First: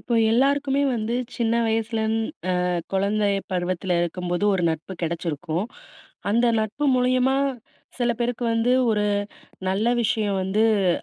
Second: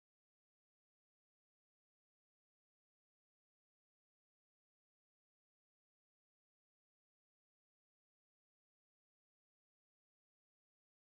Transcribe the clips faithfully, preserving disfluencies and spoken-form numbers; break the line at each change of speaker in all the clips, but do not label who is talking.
இப்ப எல்லாருக்குமே வந்து சின்ன வயசுலன் அ, குழந்தை பருவத்துல இருக்கும்போது ஒரு நட்பு கெடச்சிருக்கும் அந்த நட்பு மூலியமா சில பேருக்கு வந்து ஒரு நல்ல விஷயம் வந்து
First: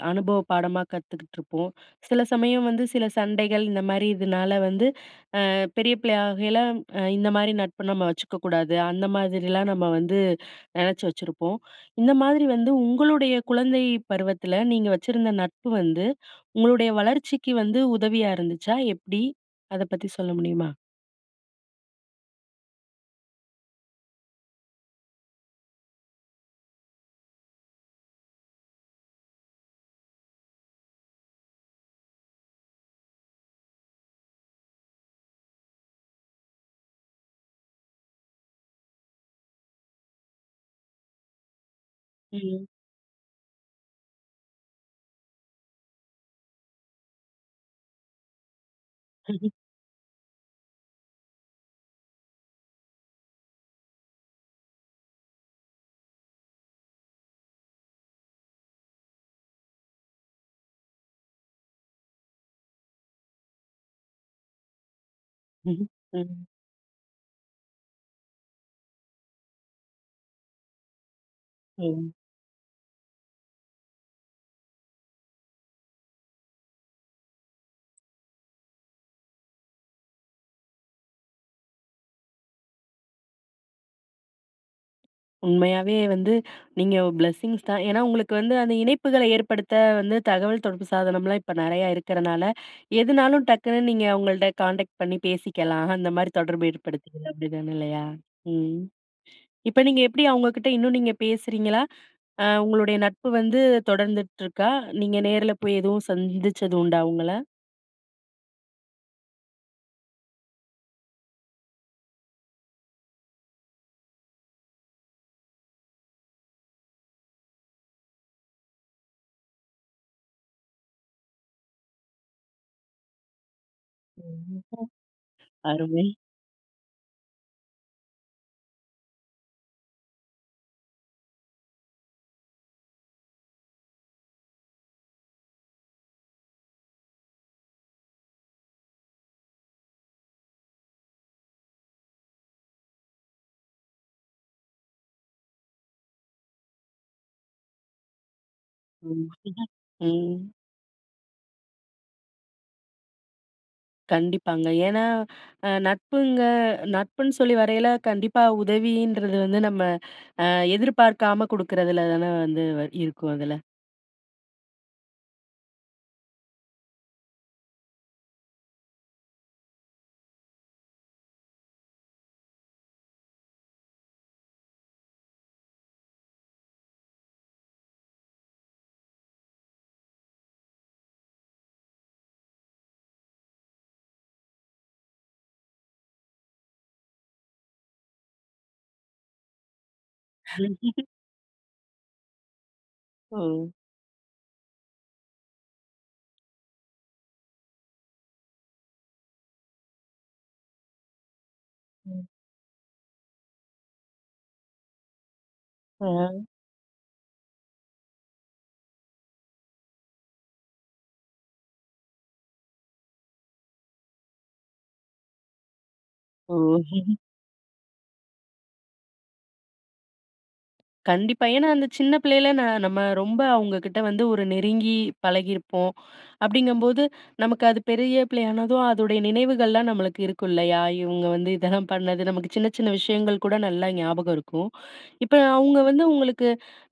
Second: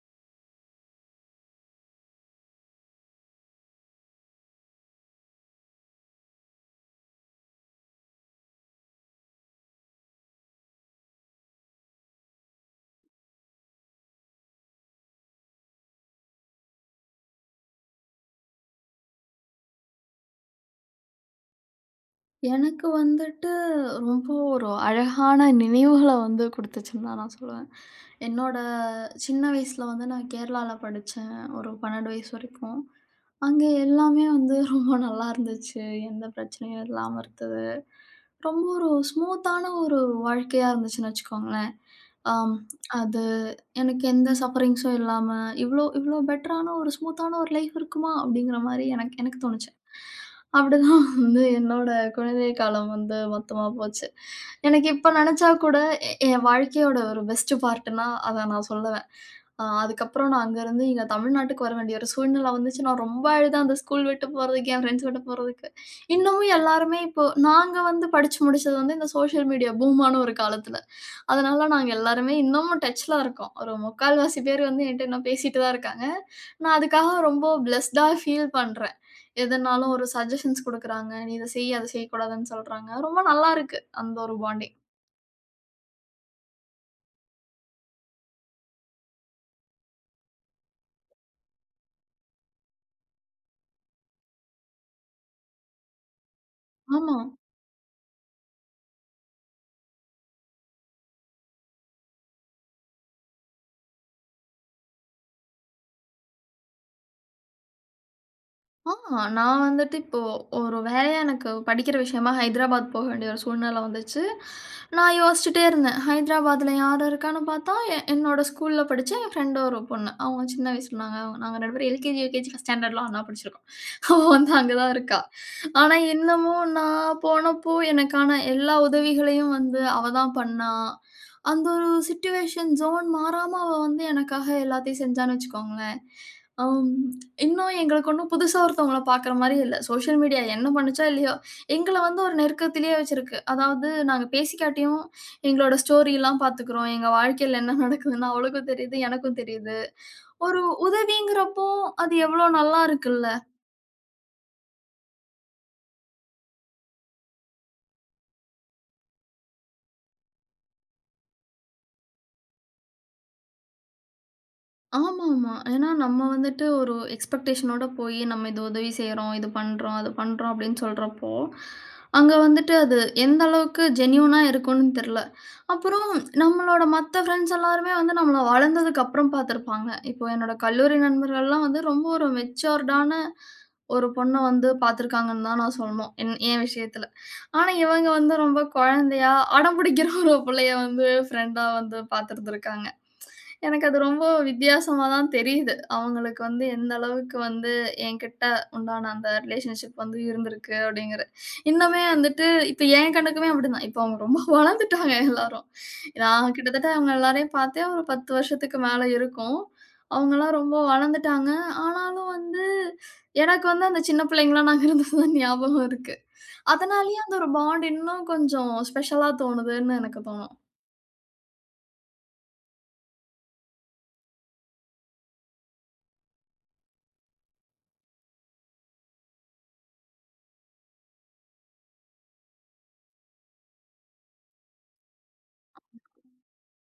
அனுபவப் பாடமா கத்துக்கிட்ருப்போம் சில சமயம் வந்து சில சண்டைகள் இந்த மாரி இதுனால வந்து அ, பெரிய பிள்ளையாக ஆகையில, அ, இந்தமாரி நட்பு நம்ம வச்சுக்க கூடாது, அந்த மாதிரிலாம் நம்ம வந்து நெனச்சி வச்சிருப்போம் இந்த மாதிரி வந்து உங்களுடைய குழந்தை பருவத்தில நீங்க வச்சிருந்த நட்பு வந்து உங்களுடைய வளர்ச்சிக்கு வந்து உதவியா இருந்துச்சா, எப்பிடி? அத பத்தி சொல்ல முடியுமா?
எனக்கு வந்துட்டு ரொம்ப ஒரு அழகான நினைவுகள வந்து குடுத்துச்சுன்னு தான் நான் சொல்லுவேன் என்னோட சின்ன வயசுல வந்து நான் கேரளால படிச்சேன், ஒரு பன்னெண்டு வயசு வரைக்கும் அங்கே எல்லாமே வந்து ரொம்ப நல்லாருந்துச்சு எந்த பிரச்சனையும் இல்லாம இருந்தது ரொம்ப ஒரு ஸ்மூத்தான ஒரு வாழ்க்கையா இருந்துச்சுன்னு வச்சுக்கோங்களேன் அம்
ம்.
அது எனக்கு எந்த சஃபரிங்ஸ் ம் இல்லாம, "இவ்ளோ இவ்ளோ பெட்டரான ஒரு ஸ்மூத்தான ஒரு லைஃப் இருக்குமா!" அப்பிடிங்கிறமாரி எனக் எனக்கு
ம்ஹ்ம்.
தோணிச்சு அப்பிடி தான் வந்து என்னோட குழந்தை காலம் வந்து மொத்தமா போச்சு எனக்கு இப்ப நெனச்சா கூட எ ஏன் வாழ்க்கையோட ஒரு பெஸ்ட் பார்ட்டுன்னா அத நான் சொல்லுவேன் அ, அதுக்கப்பறம் நான் அங்கருந்து இங்க தமிழ்நாட்டுக்கு வரவேண்டிய ஒரு சூழ்நிலை வந்துச்சு. நான் ரொம்ப அழுதேன் அந்த ஸ்கூல் விட்டு போறதுக்கு, என் ஃபிரெண்ட்ஸ் விட்டு போறதுக்கு
ம்ஹ்ம், ம்.
இன்னமும் எல்லாருமே இப்போ நாங்க வந்து படிச்சு முடிச்சது வந்து இந்த சோசியல் மீடியா பூமான்னு ஒரு காலத்துல அதனால நாங்க
ம்.
எல்லாருமே இன்னமும் டச்ல இருக்கோம். ஒரு முக்கால்வாசி பேரு வந்து என்ட்ட இன்னும் பேசிட்டு தான் இருக்காங்க நான் அதுக்காக ரொம்ப ஃபிளெஸ் டா ஃபீல் பண்றேன் எதுனாலும் ஒரு சஜ்ஜசன்ஸ் குடுக்குறாங்க. நீ இத செய், அத செய்யக்கூடாதுன்னு சொல்றாங்க. ரொம்ப நல்லாருக்கு, அந்த ஒரு பாண்டிங்
உண்மையாவே வந்து நீங்க பிளெஸ்ஸிங்ஸ் தான். ஏனா, உங்களுக்கு வந்து அந்த இணைப்புகள ஏற்படுத்த வந்து, தகவல் தொடர்பு சாதனம்லாம் இப்ப நெறையா இருக்குறனால, எதுனாலும் டக்குனு நீங்க உங்கள்ட்ட கான்டெக்ட் பண்ணி பேசிக்கலாம் அந்த மாதிரி தொடர்பு
ஆமா.
ஏற்படுத்திக்கலாம், அப்டி தான இல்லையா? ம் இப்ப நீங்க எப்டி அவங்ககிட்ட இன்னும் நீங்க பேசுறீங்களா? அ உங்களுடைய நட்பு வந்து தொடர்ந்துட்ருக்கா? நீங்க நேருல போய் எதுவும் சந்திச்சது உண்டா அவங்கள?
ஆ நான் வந்துட்டு இப்போ ஒரு வேலையா எனக்கு படிக்கிற விஷயமா ஹைதராபாத் போக வேண்டிய ஒரு சூழ்நிலை வந்துச்சு நான் யோசிச்சுட்டே இருந்தேன். ஹைதராபாத்துல யாரு இருக்கான்னு பார்த்தா, எ என்னோட ஸ்கூல்ல படிச்ச என் பிரெண்ட் ஒரு பொண்ணு. அவங்க சின்ன வயசுல நாங்க நாங்க ரெண்டு பேரும் எல்கேஜி, யுகேஜி பர்ஸ்ட் ஸ்டாண்டர்ட்லா ஒண்ணா படிச்சுருக்கோம் அவ வந்து அங்க
[unintelligible]
தான் இருக்கா. ஆனா
அருமை.
என்னமோ நான் போனப்போ எனக்கான எல்லா உதவிகளையும் வந்து அவ தான் பண்னா. அந்த ஒரு சிட்யூவேஷன் ஜோன் மாறாம அவ வந்து எனக்காக எல்லாத்தையும் செஞ்சான்னு வச்சுக்கோங்களேன். ஆ இன்னும் எங்களுக்கு ஒண்ணும் புதிசா ஒருத்தவங்கள பார்க்குற மாரி இல்ல. சோசியல் மீடியா என்ன பண்ணுச்சோ இல்லையோ எங்கள வந்து ஒரு நெருக்கத்திலேயே வச்சுருக்கு. அதாவது நாங்க பேசிக்காட்டியும் எங்களோட ஸ்டோரில்லாம் பார்த்துக்குறோம். எங்க வாழ்க்கையில என்ன நடக்குதுன்னு அவளுக்கும் தெரிது, எனக்கும்
[unintelligible]
தெரிது
ம்.
ஒரு உதவிங்குறப்போ அது எவ்வளோ நல்லா இருக்குல்ல!
கண்டிப்பாங்க. ஏன்னா அ நட்புங்க நட்புன்னு சொல்லி வரையில, கண்டிப்பா உதவின்றது வந்து நம்ம, அ எதிர்பார்க்காம குடுக்குறதுல தான வந்து வ இருக்கும் அதுல!
ஆமா ஆமா. ஏன்னா, நம்ப வந்துட்டு ஒரு எக்ஸ்பெக்டேஷன் னோட போயி, நம்ப இத உதவி செய்யுறோம், இது பண்ணுறோம், அத பண்ணுறோம் அப்டீன்னு சொல்றப்போ, அங்க வந்துட்டு அது எந்த அளவுக்கு ஜென்யூன் ஆ, இருக்குன்னு தெர்ல! அப்புறம், நம்பளோட மத்த ஃப்ரெண்ட்ஸ் எல்லாருமே வந்து நம்மள வளந்ததுக்கப்புறம் பாத்துருப்பாங்க. இப்போ என்னோட கல்லூரி நண்பர்கள்லாம் வந்து ரொம்ப ஒரு மெச்சூர்ட் ஆன, ஒரு பொண்ண வந்து பாத்துருக்காங்கன்னு தான் நான் சொல்லணும். என் எ விஷயத்துல. ஆனா, இவங்க வந்து ரொம்ப கொழந்தையா, அடம்பிடிக்குற ஒரு புள்ளைய வந்து, பிரெண்டா வந்து பாத்துருந்திருக்காங்க.
ஓ!
எனக்கு அது ரொம்ப வித்தியாசமா தான் தெரியுது. அவங்களுக்கு வந்து எந்த அளவுக்கு வந்து, என்கிட்ட உண்டான அந்த ரிலேஷன்ஷிப் வந்து இருந்துருக்கு, அப்டீன்குறது. இன்னுமே
ம்.
வந்துட்டு இப்ப என் கண்ணுக்குமே அப்படி தான் இப்போ அவுங்க ரொம்ப வளர்ந்துவிட்டாங்க எல்லாரும்.
அ.
நான் கிட்டத்தட்ட அவுங்க எல்லாரையும் பாத்தே ஒரு பத்து வருஷத்துக்கு மேல இருக்கும். அவுங்கல்லாம் ரொம்ப வளந்துட்டாங்க. ஆனாலும் வந்து எனக்கு வந்து அந்த சின்ன பிள்ளைங்களா நாங்க இருந்தது தான் ஞாபகம் இருக்கு.
ஓ!
அதுனாலேயே அந்த ஒரு பாண்ட் இன்னும் கொஞ்சம் ஸ்பெஷலா தோணுதுன்னு எனக்கு தோணும்.
கண்டிப்பா. ஏன்னா, அந்த சின்ன பிள்ளைல ந நம்ம ரொம்ப, அவுங்க கிட்ட வந்து ஒரு நெருங்கி பழகியிருப்போம். அப்டீங்கம்போது நமக்கு அது பெரிய பிள்ளையானதும், அதோடைய நினைவுகள்லாம் நம்மளுக்கு இருக்கும் இல்லயா? இவுங்க வந்து இதெல்லாம் பண்ணது நமக்கு சின்ன சின்ன விஷயங்கள் கூட நல்லா ஞாபகம் இருக்கும். இப்ப அவுங்க வந்து
[unintelligible]
உங்களுக்கு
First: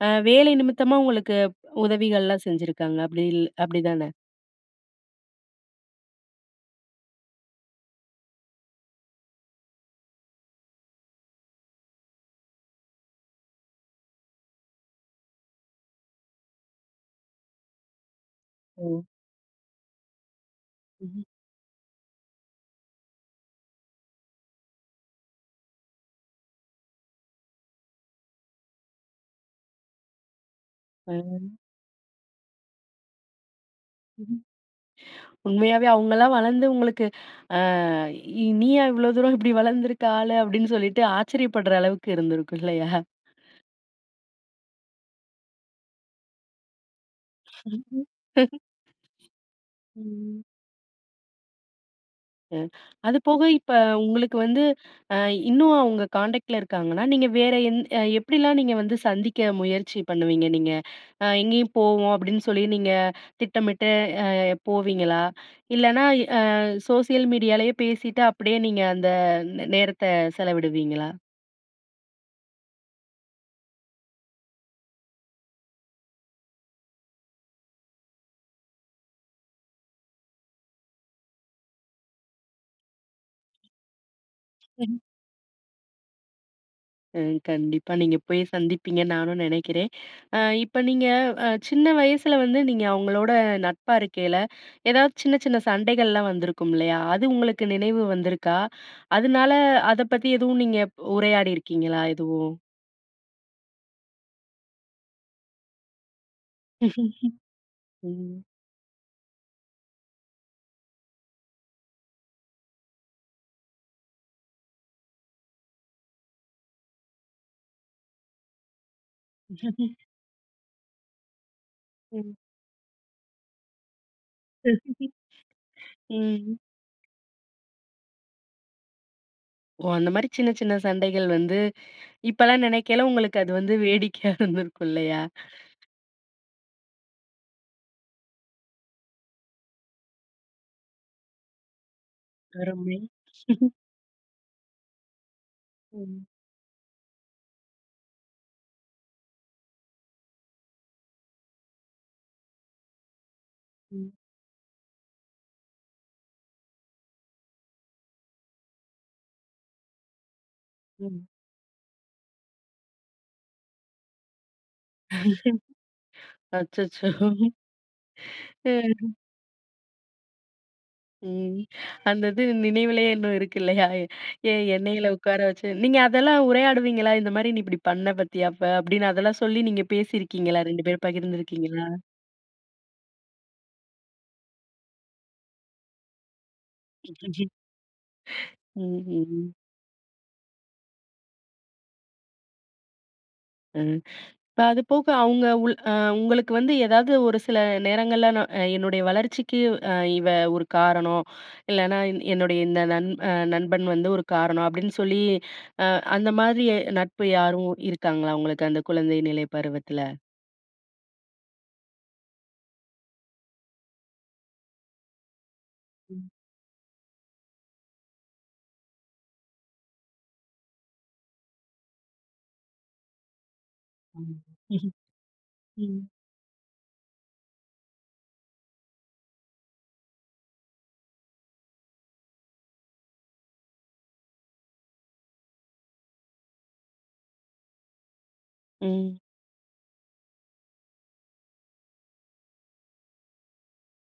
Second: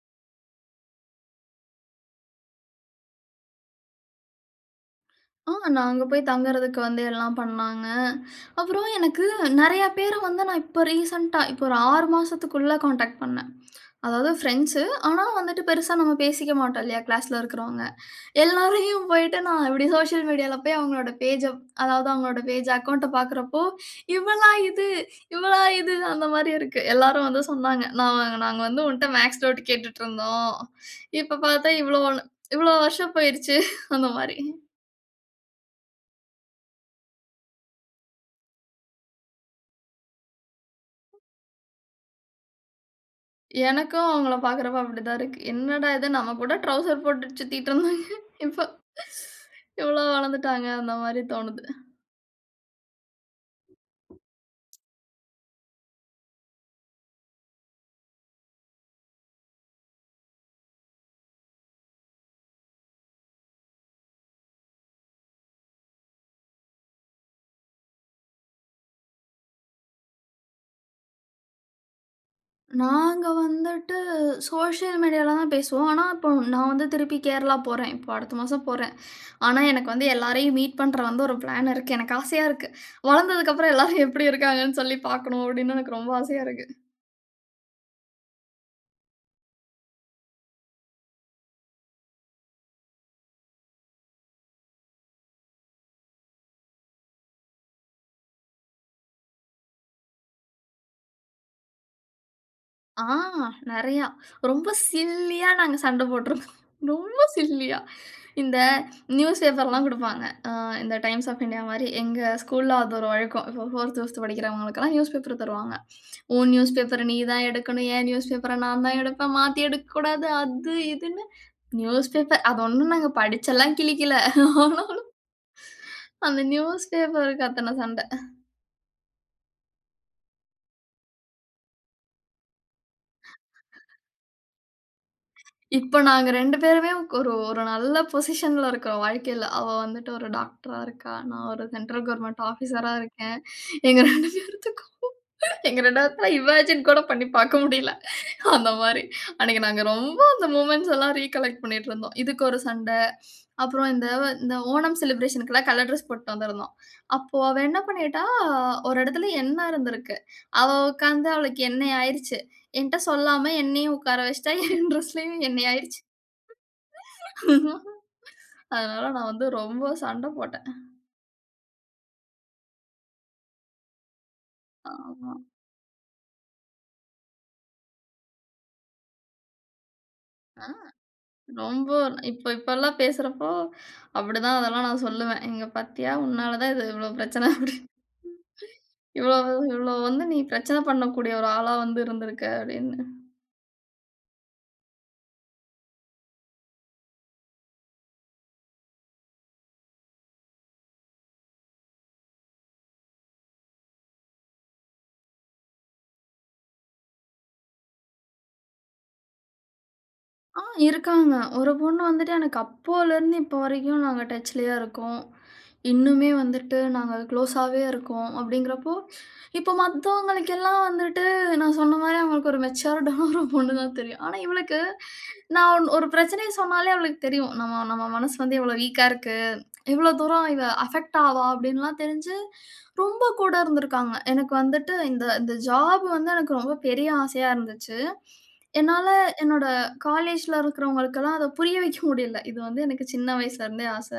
அ வேலை நிமித்தமா, உங்களுக்கு உதவிகள்லாம் செஞ்சிருக்காங்க அப்படி இல் அப்டிதானே?
ஆ! நான் அங்க போய் தங்கறதுக்கு வந்து எல்லாம் பண்ணாங்க. அப்புறம் எனக்கு நெறைய பேர வந்து நான் இப்ப ரீசென்ட்டா, இப்போ ஒரு ஆறு மாசத்துக்குள்ள கான்டாக்ட் பண்னேன். அதாவது பிரெண்ட்ஸு. ஆனா வந்துட்டு பெருசா நம்ம பேசிக்க மாட்டோம் இல்லையா, கிளாஸ்ல இருக்கறவங்க.
ம்.
எல்லாரையும் போயிட்டு நான் இப்டி சோசியல் மீடியால போய் அவங்களோட
ம்ஹ்ம்.
பேஜ்ஜ அதாவது அவங்களோட பேஜ் அக்கவுண்ட்ட பாக்கறப்போ இவளா இது! இவளா இது! அந்த மாரி இருக்கு. எல்லாரும் வந்து சொன்னாங்க. நா நாங்க வந்து உன்ட்ட மேத்ஸ் நோட்டு கேட்டுட்ருந்தோம். இப்ப
ம்.
பாத்தா இவ்ளோ வள இவ்வளோ வருஷம் போயிருச்சு! அந்த
ம் ம்,
மாரி.
உண்மையாவே அவுங்கலாம் வளந்து உங்களுக்கு, ஆ இ நீயா இவ்ளோ தூரம் இப்டி வளந்து இருக்க ஆளு! அப்டின்னு சொல்லிட்டு ஆச்சரியப்படுற அளவுக்கு இருந்துருக்கும் இல்லையா?
எனக்கும் அவங்கள பாக்கறப்போ அப்டி தான் இருக்கு. என்னடா இது! நம்ம கூட ட்ரவுசர் போட்டு சுத்திக்கிட்டு இருந்தாங்க. இப்ப இவ்வளோ
ம்.
வளர்ந்துட்டாங்க! அந்த மாரி தோணுது.
ம். அது போக இப்ப உங்களுக்கு வந்து அ இன்னும் அவுங்க கான்டெக்ட்ல இருக்காங்கன்னா, நீங்க வேற எந் அ எப்டிலாம் நீங்க வந்து சந்திக்க முயற்சி பண்ணுவீங்க நீங்க? ஆ "எங்கயும் போவோம்" அப்டின்னு சொல்லி நீங்க திட்டமிட்டு போவீங்களா? இல்லனா, அ சோஷியல் மீடியாலயே பேசிட்டு அப்டியே நீங்க அந்த நே நேரத்த செலவிடுவீங்களா?
நாங்க வந்துட்டு சோசியல் மீடியால தான் பேசுவோம். ஆனா, இப்போ நான் வந்து திருப்பி கேரளா போறேன். இப்போ அடுத்த மாசம் போறேன். ஆனா, எனக்கு வந்து எல்லாரையும் மீட் பண்ணுற வந்து ஒரு பிளான் இருக்கு, எனக்கு ஆசையா இருக்கு, வளர்ந்ததற்கு அப்புறம் எல்லாரும் எப்படி இருக்கிறாங்கனு
சரி.
சொல்லி பார்க்கனும் அப்படினு எனக்கு ரொம்ப ஆசையா இருக்கு.
ம், கண்டிப்பா, நீங்க போய் சந்திப்பீங்கன்னு நானும் நினைக்கிறேன். இப்போ நீங்க அ சின்ன வயசில வந்து நீங்க, அவங்களோட நட்பா இருக்கையில, ஏதாவது சின்ன, சின்ன சண்டைகள்லாம் வந்திருக்கும் இல்லையா, அது உங்களுக்கு நினைவு வந்துருக்கா? அதனால அதை பத்தி எதுவும் நீங்க உரையாடி இருக்கீங்களா எதுவும்?
ஆ நெறைய. ரொம்ப சில்லியா நாங்க சண்டை போட்டிருந்தோம். ரொம்ப சில்லியா
ம்.
இந்த நியூஸ் பேப்பர்லாம் கொடுப்பாங்க. இந்த Times of India மாதிரி எங்க ஸ்கூல்ல அது ஒரு ஒழுக்கம், இப்போ ஃபோர்த் ஃபிஃப்த் படிக்கிறவங்களுக்கு எல்லாம் நியூஸ் பேப்பர் தருவாங்க. உன் நியூஸ்பேப்பர நீ தான் எடுக்கணும். என் நியூஸ்பேப்பர நான் தான் எடுப்பேன், மாத்தி எடுக்கக்கூடாது, அது இதுனு
ம்.
நியூஸ்பேப்பர் அது ஒண்ணும் நாங்க படிச்செல்லாம் கிழிக்கல. ஆனாலும், அந்த
ம்.
நியூஸ்பேப்பர்க்கு அத்தனை சண்ட.
ஓ! அந்த மாதிரி சின்ன, சின்ன சண்டைகள் வந்து, இப்போலாம் நினைக்கல உங்களுக்கு அது வந்து வேடிக்கையா இருந்திருக்கும், இல்லையா?
இப்ப நாங்க ரெண்டு பேருமே ஒரு, ஒரு நல்ல பொசிஷன்ல இருக்கோம், வாழ்க்கையில. அவ வந்துட்டு ஒரு டாக்டரா இருக்கா. நான் ஒரு சென்ட்ரல் கவர்ன்மென்ட் ஆஃபீசரா
அருமை.
இருக்கேன். எங்க ரெண்டு பேத்துக்கும் எங்க ரெண்டு
ம்.
பேத்துல இமேஜின் கூட பண்ணி பாக்க முடியல. அந்த மாதிரி அன்னைக்கு நாங்க ரொம்ப அந்த மொமென்ட்ஸ் எல்லாம் ரிகலெக்ட் பண்ணிட்டு இருந்தோம், இதுக்கு ஒரு சண்டை, அப்புறம் இந்த
ம்.
இந்த ஓணம் செலிபிரேஷன்க்கு எல்லாம் கலர் டிரெஸ் போட்டுட்டு வந்திருந்தோம், அப்போ அவ என்ன பண்ணிட்டா, "ஒரு இடத்துல எண்ண இருந்துருக்கு, அவ
ம்.
உட்கார்ந்து அவளுக்கு எண்ணைய் ஆயிடுச்சு," என்ட்ட சொல்லாமல என்னையும் உட்கார வைச்சிட்டா, என் டிரெஸ்லயும் எண்ணெய் ஆயிடுச்சு.
அச்சச்சோ,
அதனால
ம்.
நான் வந்து ரொம்ப சண்டை போட்டேன்.
ம். அந்த இது நினைவிலேயே இன்னும் இருக்கு இல்லையா, ஏந் எண்ணயில
ஆமா.
உட்கார வச்சு. நீங்க அதெல்லாம் உரையாடுவீங்களா? இந்த மாதிரி நீ இப்படி பண்ண பாத்தியா அப்ப, அப்டீன்னு அதெல்லாம் சொல்லி நீங்க பேசியிருக்கீங்களா,
ஆ
ரெண்டு பேரும் பகிர்ந்துருக்கீங்களா?
ரொம்ப, இப்போ இப்போலாம் பேசுறப்போ, அப்படிதான் அதெல்லாம் நான் சொல்லுவேன். இங்க பாத்தீயா உன்னால தான் இது இவ்வளோ பிரச்சன, அப்படின்னு. இவ்வளவு,
ம்.
இவ்வளவு வந்து "நீ பிரச்சன பண்ணக்கூடிய ஒரு ஆளா வந்து இருந்துருக்க" அப்படின்னு.
ம். இப்ப அது போக, அவங்க உள் உங்களுக்கு வந்து ஏதாவது ஒரு சில நேரங்கள்ல, நான் என்னுடைய வளர்ச்சிக்கு இவ ஒரு காரணம், இல்லனா என் என்னுடைய இந்த நன் நண்பன் வந்து ஒரு காரணம் அப்டின்னு சொல்லி, அ அந்த மாதிரி நட்பு யாரும் இருக்காங்களா உங்களுக்கு அந்த குழந்தை நிலை பருவத்தில?
ஆ இருக்காங்க. ஒரு பொண்ணு வந்துட்டு எனக்கு அப்போலேருந்து இப்ப வரைக்கும் நாங்க டச்லயே இருக்கோம்.
ம்.
இன்னுமே வந்துட்டு நாங்க குளோஸாவே இருக்கோம் அப்டிங்கறபோ, இப்ப மத்தவர்களுக்கு எல்லாம் வந்துட்டு. நான் சொன்ன மாரி அவங்களுக்கு ஒரு மேச்சர்ட்டான ஒரு பொண்ணு தான் தெரியும். ஆனா
ம்,
இவளுக்கு நான் ஒண்
ம்.
ஒரு பிரச்சனைய சொன்னாலே அவளுக்கு தெரியும். நம் நம்ம மனசு வந்து இவ்வளோ வீக்கா இருக்கு. இவ்வளோ தூரம் இவ அபெக்ட் ஆவா அப்டின்லாம் தெரிஞ்சு ரொம்ப கூட இருந்துக்காங்க. எனக்கு வந்துட்டு இந்த இந்த ஜாப் வந்து எனக்கு ரொம்ப பெரிய ஆசையா இருந்துச்சு. என்னால
ம்.
என்னோட காலேஜ்ல இருக்கவங்களுக்கலாம் அத புரிய வைக்க முடியல. இது வந்து எனக்கு சின்ன வயசுல இருந்தே ஆச.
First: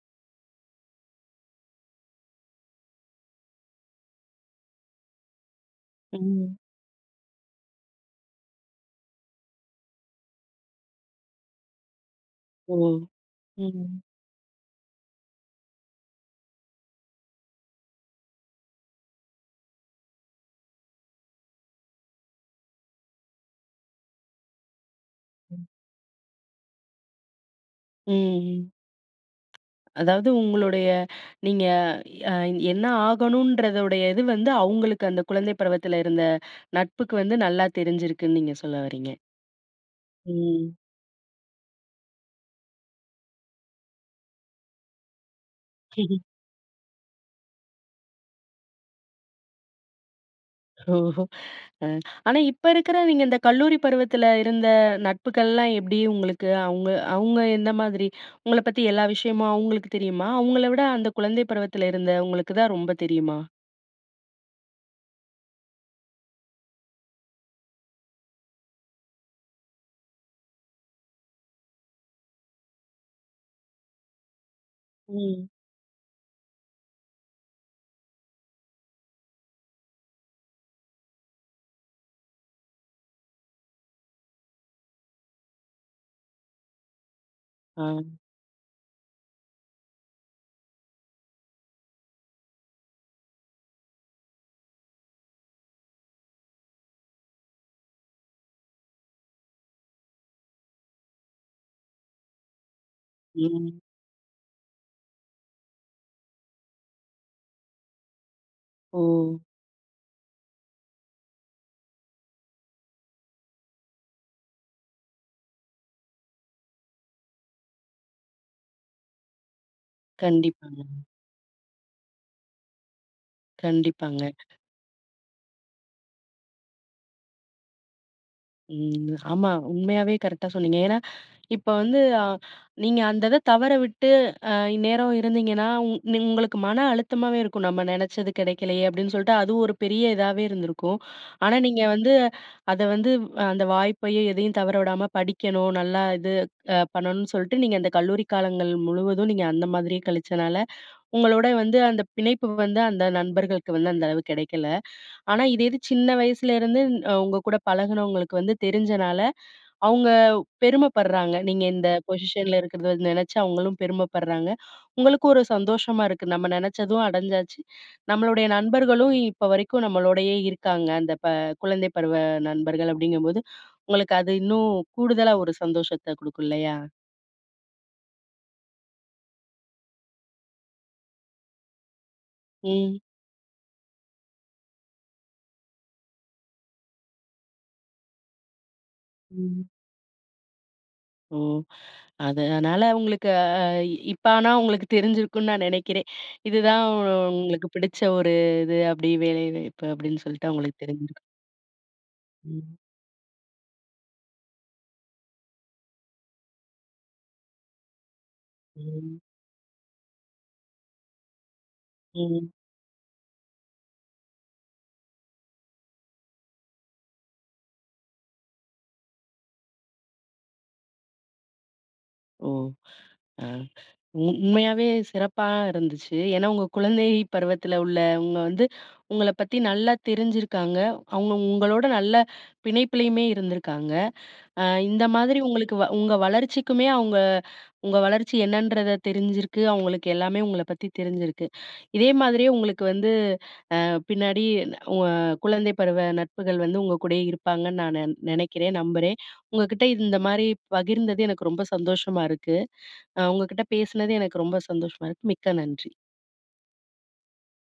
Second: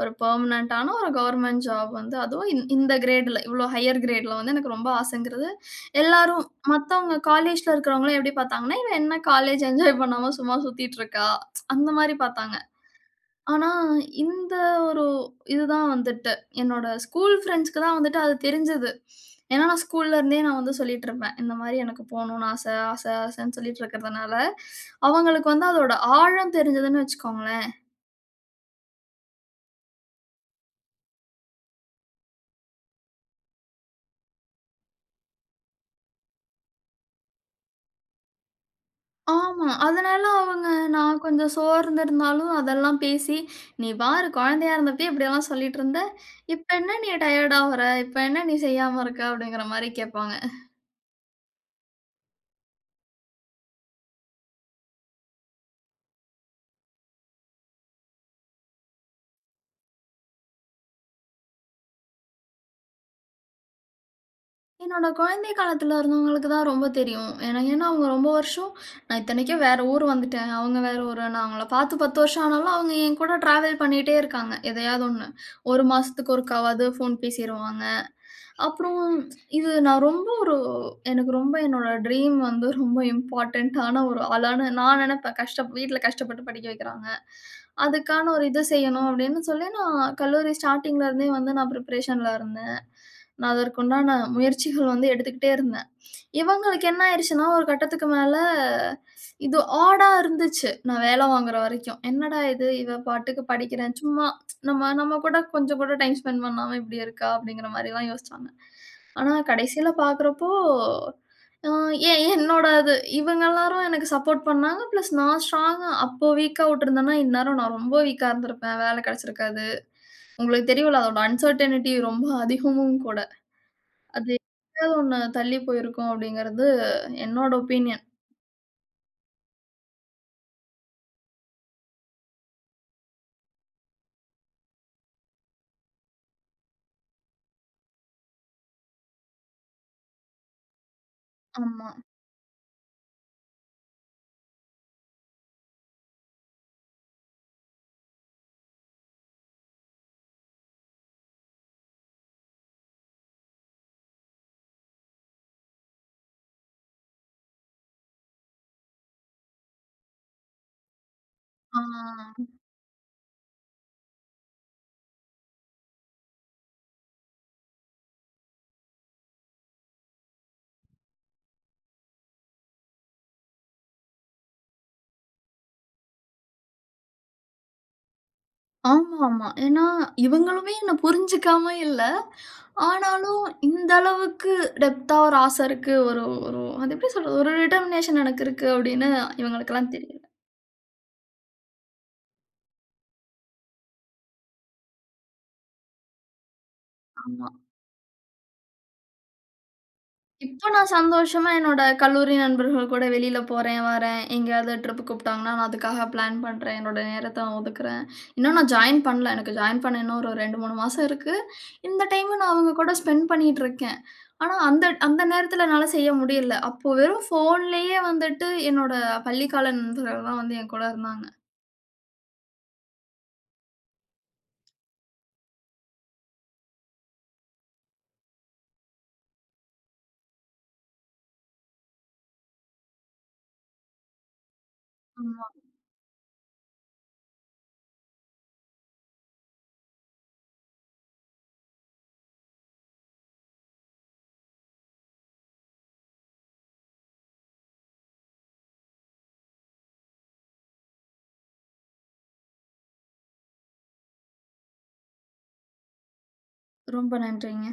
ஒரு பெர்மனன்ட் ஆன ஒரு கவர்ன்மென்ட் ஜாப் வந்து அதுவும் இந் இந்த கிரேட்ல இவ்வளோ ஹையர் கிரேட்ல வந்து எனக்கு ரொம்ப ஆசங்குறது. எல்லாரும்
ம்.
மத்தவங்க காலேஜ்ல இருக்கறவர்களும் எப்டி பார்த்தாங்கன்னா இவ என்ன காலேஜ் என்ஜாய் பண்ணாம சும்மா சுத்திட்டு இருக்கா. அந்த மாரி பார்த்தாங்க.
ஒ!
ஆனா
ம்ஹ்ம்.
இந்த ஒரு இது தான் வந்துட்டு என்னோட ஸ்கூல் பிரெண்ட்ஸ்க்கு தான் வந்துட்டு அது தெரிஞ்சுது. ஏனா, நான் ஸ்கூல்ல இருந்தே நான் வந்து சொல்லிட்டு இருப்பேன். இந்த மாரி எனக்கு போணுனு ஆச ஆச, ஆசன்னு சொல்லிட்டு இருக்கறதனால அவங்களுக்கு
ம்.
வந்து அதோட ஆழம் தெரிஞ்சுதுன்னு வச்சுக்கோங்களேன்.
ம், ம். அதாவது, உங்களுடைய நீங்க என்ன ஆகணும்ன்றதுடையது வந்து, அவங்களுக்கு அந்த குழந்தை பருவத்தில இருந்த நட்புக்கு வந்து நல்லா தெரிஞ்சிருக்குன்னு நீங்க சொல்ல வரீங்க?
ஆமா. அதனால அவங்க
ம்.
நான் கொஞ்சம் சோர்ந்திருந்தாலும் அதெல்லாம் பேசி, நீ பாரு குழந்தையா இருந்தபையே இப்டியெல்லாம் சொல்லிட்டு இருந்த!
ம்ஹ்ம்.
இப்ப என்ன நீ டயர்ட் ஆவுரா? இப்ப என்ன நீ செய்யாம இருக்க? அப்டிங்கிற மாரி கேட்பாங்க.
ஓஹோ! அ ஆனா, இப்ப இருக்கிறவைங்க, இந்த கல்லூரி பருவத்தில இருந்த நட்புகள்லாம் எப்டி உங்களுக்கு, அவங்க அவங்க எந்த மாதிரி? உங்கள பத்தி எல்லா விஷயமும் அவங்களுக்கு தெரியுமா, அவங்கள விட அந்த குழந்தை பருவத்தில இருந்தவங்களுக்கு தான் ரொம்ப தெரியுமா?
என்னோட குழந்தை காலத்துல இருந்தவங்களுக்கு தான் ரொம்ப தெரியும். என ஏன்னா அவுங்க ரொம்ப வருஷம் நான் இத்தனைக்கும், வேற ஊரு வந்துட்டேன். அவுங்க வேற ஊரு. நான் அவங்கள பார்த்து பத்து வருஷம் ஆனாலும், அவுங்க என்கூட டிராவல் பண்ணிகிட்டே இருக்காங்க. எதையாவது ஒண்ணு.
ம்.
ஒரு மாசத்துக்கு ஒருக்காவாது ஃபோன் பேசிருவாங்க. அப்புறம் இது நான் ரொம்ப ஒரு எனக்கு ரொம்ப என்னோட ட்ரீம் வந்து, ரொம்ப இம்போர்டன்ட் டான ஒரு ஆளான நான் நெனைப்பேன். கஷ்டப் வீட்ல கஷ்டப்பட்டு படிக்க வைக்கிறாங்க
அ.
அதுக்கான ஒரு இது செய்யணும், அப்பிடின்னு சொல்லி, நான் கல்லூரி ஸ்டார்ட்டிங்ல இருந்தே வந்து நான் பிரிப்பரேஷன்ல இருந்தேன் நான் அதற்கு உண்டான முயற்சிகள் வந்து எடுத்துக்கிட்டே இருந்தேன். இவுங்களுக்கு என்ன ஆயிருச்சுன்னா, ஒரு கட்டத்துக்கு மேல இது ஆடா இருந்துச்சு. நான் வேல வாங்குற வரைக்கும். என்னடா இது? இவ பாட்டுக்கு
ம்.
படிக்கிறேன் சும்மா நம்ம, நம்ம கூட கொஞ்சம் கூட டைம் ஸ்பெண்ட் பண்ணாம, இப்பிடி இருக்கா. அப்பிடிங்கிற மாரில்லாம் யோசிச்சாங்க.
ஓ!
ஆனா கடைசியில பார்க்கிறப்போ, அ, ஏன் என்னோட இது, இவுங்க எல்லாரும், எனக்கு சப்போர்ட் பண்ணாங்க. பிளஸ் நான் ஸ்ட்ராங்கா அப்போ வீக்கா விட்டிருந்தன்னா இந்நேரம் நான் ரொம்ப வீக்கா இருந்திருப்பேன். வேல கெடைச்சிருக்காது. உங்களுக்கு
கண்டிப்பாங்க.
தெரியும்ல அதோட அன்சர்டனிட்டி ரொம்ப அதிகமும் கூட.
கண்டிப்பாங்க.
அது [unintelligible] ஒண்ணு தள்ளி போயிருக்கும் அப்பிடிங்கிறது என்னோட ஒப்பீனியன்.
ம். ஆமா, உண்மையாவே கரெக்ட்டா சொன்னனீங்க. ஏன்னா இப்போ வந்து ஆ நீங்க, அந்த இத தவற விட்டு அ இந்நேரம் இருந்தீங்கன்னா, உங் உங்களுக்கு மன அழுத்தமாவே இருக்கும், நம்ம நினைச்சது கிடைக்கலயே அப்பிடின்னு. சொல்லிட்டு, அது ஒரு பெரிய இதாவே இருந்திருக்கும். ஆனா, நீங்க
ஆமா.
வந்து அத வந்து அ அந்த வாய்ப்பையும் எதையும் தவற விடாம படிக்கணும், நல்லா இது அ பண்ணணுன் சொல்ட்டு, நீங்க அந்த கல்லூரி காலங்கள் முழுவதும் நீங்க அந்த மாரியே கழிச்சனால உங்களோட வந்து, அந்த பிணைப்பு வந்து அந்த நண்பர்களுக்கு வந்து அந்த அளவு கிடைக்கல. ஆனா, இதே இது சின்ன வயசுலேருந்து அ உங்க கூட பழகுனவங்களுக்கு வந்து தெரிஞ்சனால, அவுங்க பெருமைப்பட்றாங்க. நீங்க
ஆ.
இந்த பொசிஷன்ல இருக்கிறத நினைச்சு அவுங்களும் பெருமைப்பட்றாங்க. உங்களுக்கு ஒரு சந்தோஷமா இருக்கு. நம்ம நினைச்சதும் அடஞ்சாச்சு, நம்மளுடைய நண்பர்களும் இப்போ வரைக்கும் நம்மளோடயே இருக்காங்க, அந்த ப குழந்தை பருவ நண்பர்கள் அப்பிடிங்கும்போது, உங்களுக்கு அது இன்னும் கூடுதலா ஒரு சந்தோஷத்த குடுக்கும் இல்லயா!
ஆமாமா. ஏனா இவுங்களுமே என்ன புரிஞ்சிக்காம இல்ல.
ம்.
ஆனாலும் இந்த அளவுக்கு டெப்த்தா ஒரு ஆச இருக்கு, ஒரு ஒரு அது எப்பிடி சொல்றது, ஒரு டிடெர்மினேஷன் எனக்கு இருக்கு, அப்பிடின்னு
ம்.
இவுங்களுக்கெல்லாம் தெரியல.
ம்! அத னால அவுங்களுக்கு அ இப்ப ஆனா அவுங்களுக்கு தெரிஞ்சிருக்குன் நான் நெனைக்கிறேன். இதுதான்
ஆமா.
உங்களுக்கு பிடிச்ச ஒரு இது அப்டி வேலைவாய்ப்பு அப்டின்னு சொல்ட்டு
இப்ப
அவுங்களுக்கு
நான்
தெரிஞ்சிருக்கும்.
சந்தோஷமா என்னோட கல்லூரி
ம்.
நண்பர்கள் கூட வெளில போறேன் வரேன். எங்கயாவது ட்ரிப் கூப்புட்டாங்கன்னா, நான் அதுக்காக பிளான் பண்றேன். என்னோட நேரத்த நா ஒதுக்குறேன். இன்னும் நான் ஜாயின்
ம்.
பண்ல. எனக்கு ஜாயின் பண்ண இன்னும் ஒரு ரெண்டு, மூணு மாசம் இருக்கு. இந்த டைம
ம்.
நான் அவுங்க கூட ஸ்பெண்ட் பண்ணிட்ருக்கேன். ஆனா அந்த அந்த நேரத்தில என்னால செய்ய முடியல. அப்போ வெறும் ஃபோன்லயே வந்துட்டு என்னோட பள்ளி கால நண்பர்கள் தான் வந்து என் கூட இருந்தாங்க.
ஓ! அ உண்மையாவே சிறப்பா இருந்துச்சு. ஏனா உங்க குழந்தை பருவத்துல உள்ள-உங்க வந்து, உங்கள பத்தி நல்லா தெரிஞ்சிருக்காங்க. அவுங்க உங்களோட நல்ல பிணைப்பிலயுமே இருந்துருக்காங்க. அ இந்த மாதிரி
ஆமா.
உங்களுக்கு உங்க வளர்ச்சிக்குமே அவுங்க உங்க வளர்ச்சி என்னன்றத தெரிஞ்சிருக்கு, அவங்களுக்கு எல்லாமே உங்கள பத்தி தெரிஞ்சிருக்கு. இதே மாதிரியே உங்களுக்கு வந்து அ பின்னாடி இந்த உ-அ குழந்தை பருவ நட்புகள் வந்து உங்க கூடயே இருப்பாங்கன்னு நான் நெ நெனைக்கிறேன், நம்புறேன். உங்ககிட்ட இந்த மாரி பகிர்ந்தது எனக்கு ரொம்ப சந்தோஷமா இருக்கு. அ உங்க கிட்ட பேசுனது எனக்கு ரொம்ப சந்தோஷமா இருக்கு, மிக்க நன்றி.
ரொம்ப நன்றிங்க.